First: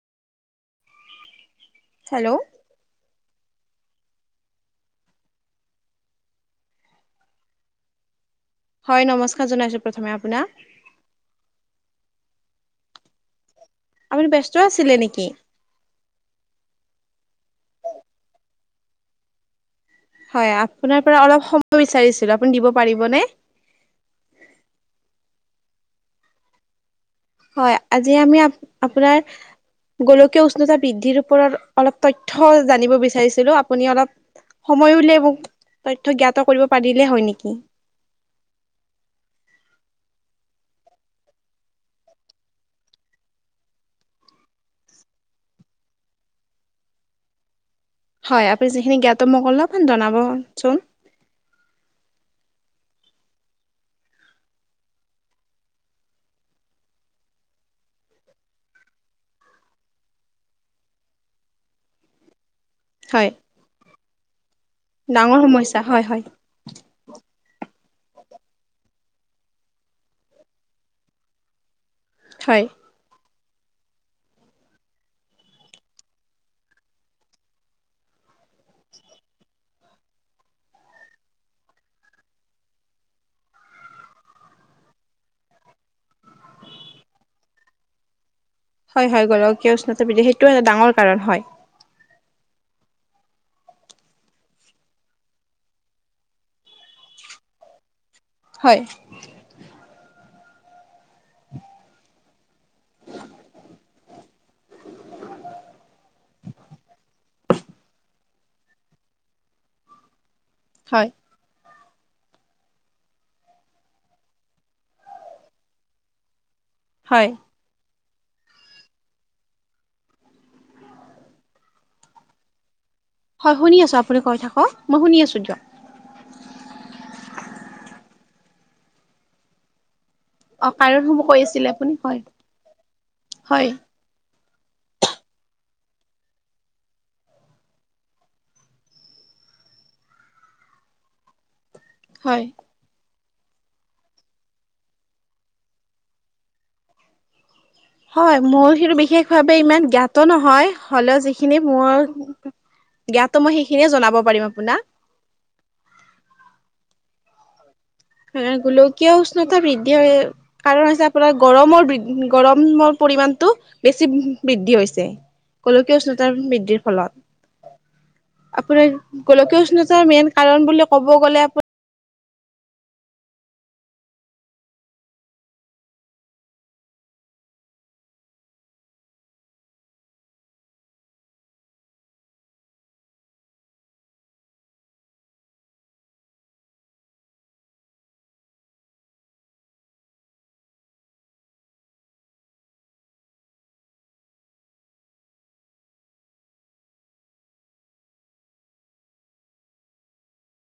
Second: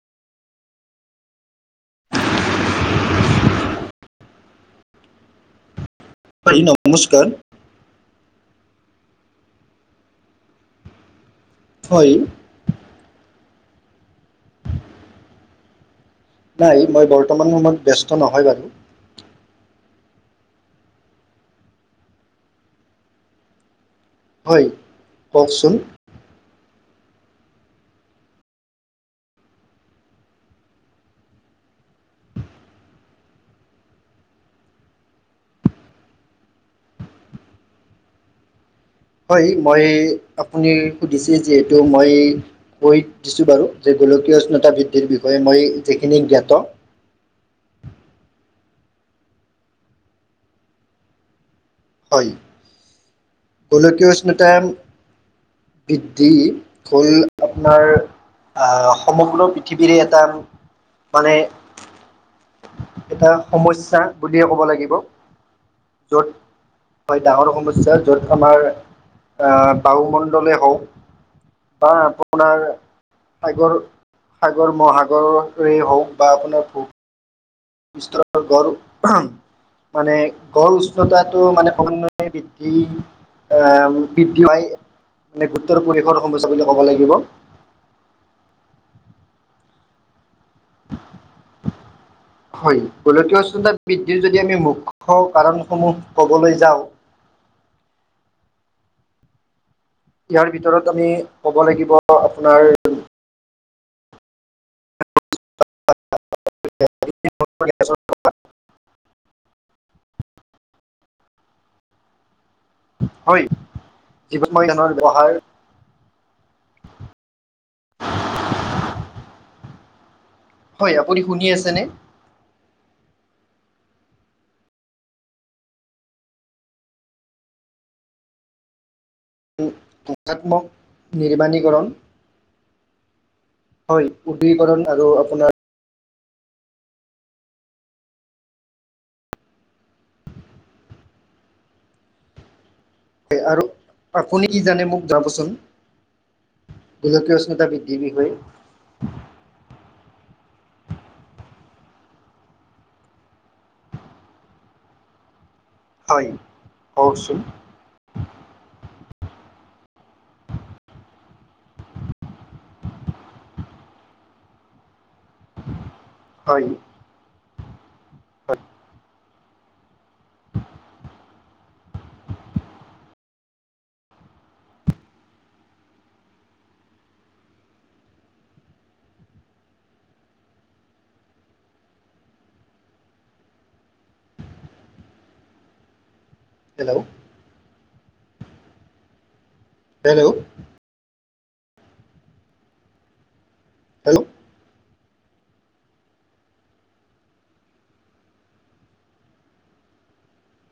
Hello. হয়, নমস্কাৰ। হয়, নমস্কাৰ জনাইছো প্ৰথমে আপোনাক। হয়। আপুনি ব্যস্ত আছিলে নেকি? নাই মই বৰ্তমান সময়ত ব্যস্ত নহয় বাৰু। হয়, আপোনাৰ পৰা অলপ সময় বিচাৰিছিলো আপুনি দিব পাৰিবনে? হয়, কওঁকচোন? হয়, আজি আমি আপোনাৰ- গোলকীয় উষ্ণতা বৃদ্ধিৰ ওপৰত অলপ তথ্য জানিব বিচাৰিছিলো আপুনি অলপ- সময় উলিয়াই মোক তথ্য জ্ঞাত কৰিব পাৰিলে হয় নেকি? হয়, মই আপুনি সুধিছে যিহেতু মই- কৈ দিছোঁ বাৰু যে গোলকীয় উষ্ণতা বৃদ্ধিৰ বিষয়ে মই যিখিনি জ্ঞাত। হয়, আপুনি যিখিনি জ্ঞাত মোক অলপমান জনাবচোন। হয়, গোলকীয় উষ্ণতাৰ- বৃদ্ধি হ'ল আপোনাৰ আহ সমগ্ৰ পৃথিৱীৰে এটা- মানে হয়। এটা সমস্যা বুলিয়ে ক'ব লাগিব। ডাঙৰ সমস্যা? হয় হয় যত- হয় ডাঙৰ সমস্যা য'ত আমাৰ বায়ুমণ্ডলেই হওঁক- অ- আপোনাৰ হয় সাগৰ সাগৰ মহাসাগৰেৰে হওঁক বা আপোনাৰ ভোক- বিস্তৰণ গড়- মানে গড় উষ্ণতাটো মানে প্ৰায়ে বৃদ্ধি- আহ বৃদ্ধি মানে গুৰুত্বৰ পৰিৱেশৰ সমস্যা বুলি ক'ব লাগিব। হয়, হয়, গোলকীয় উষ্ণতা বৃদ্ধি সেইটোৱেই এটা ডাঙৰ কাৰণ হয়। হয়। গোলকীয় উষ্ণতা বৃদ্ধিৰ যদি আমি মুখ্য কাৰণসমূহ কবলৈ যাওঁ- হয়। ইয়াৰ ভিতৰত আমি ক'ব লাগিব আপোনাৰ- ছ হয়। হয়, জীৱন মৈদানৰ ব্যৱহাৰ- হয়! হয়, আপুনি শুনি আছেনে? হয়, শুনি আছো আপুনি কৈ থাকক মই শুনি আছো দিয়ক। হঠাৎ ষাত্মক অ কাৰণসমূহ কৈ আছিলে নিৰ্মাণীকৰণ। আপুনি হয় হয়, উদিক ৰণ আৰু আপোনাৰ- হয়। হয়, আৰু আপুনি কি জানে মোক যাবচোন? গোলকীয় উষ্ণতা বৃদ্ধি হয়, মোৰ সেইটো বিশেষ ভাৱে ইমান জ্ঞাত নহয়, হ'লেও যিখিনি মোৰ- জ্ঞাত মই সেইখিনিয়ে জনাব পাৰিম আপোনাক। হয়, কওকচোন? আহ গোলকীয় উষ্ণতা বৃদ্ধি হয়- কাৰণ হৈছে আপোনাৰ গৰমৰ বৃদ্ধি গৰমৰ পৰিমাণটো- বেছি বৃদ্ধি হৈছে। গোলকীয় উষ্ণতা হয় বৃদ্ধিৰ ফলত [inaudible] আপোনাৰ গোলকীয় উষ্ণ [unintelligible] উষ্ণতাৰ মেইন কাৰণ বুলি ক'ব গ'লে আপো [unintelligible] হেল্ল'! [unintelligible] হেল্ল'! [unintelligible] হেল্ল'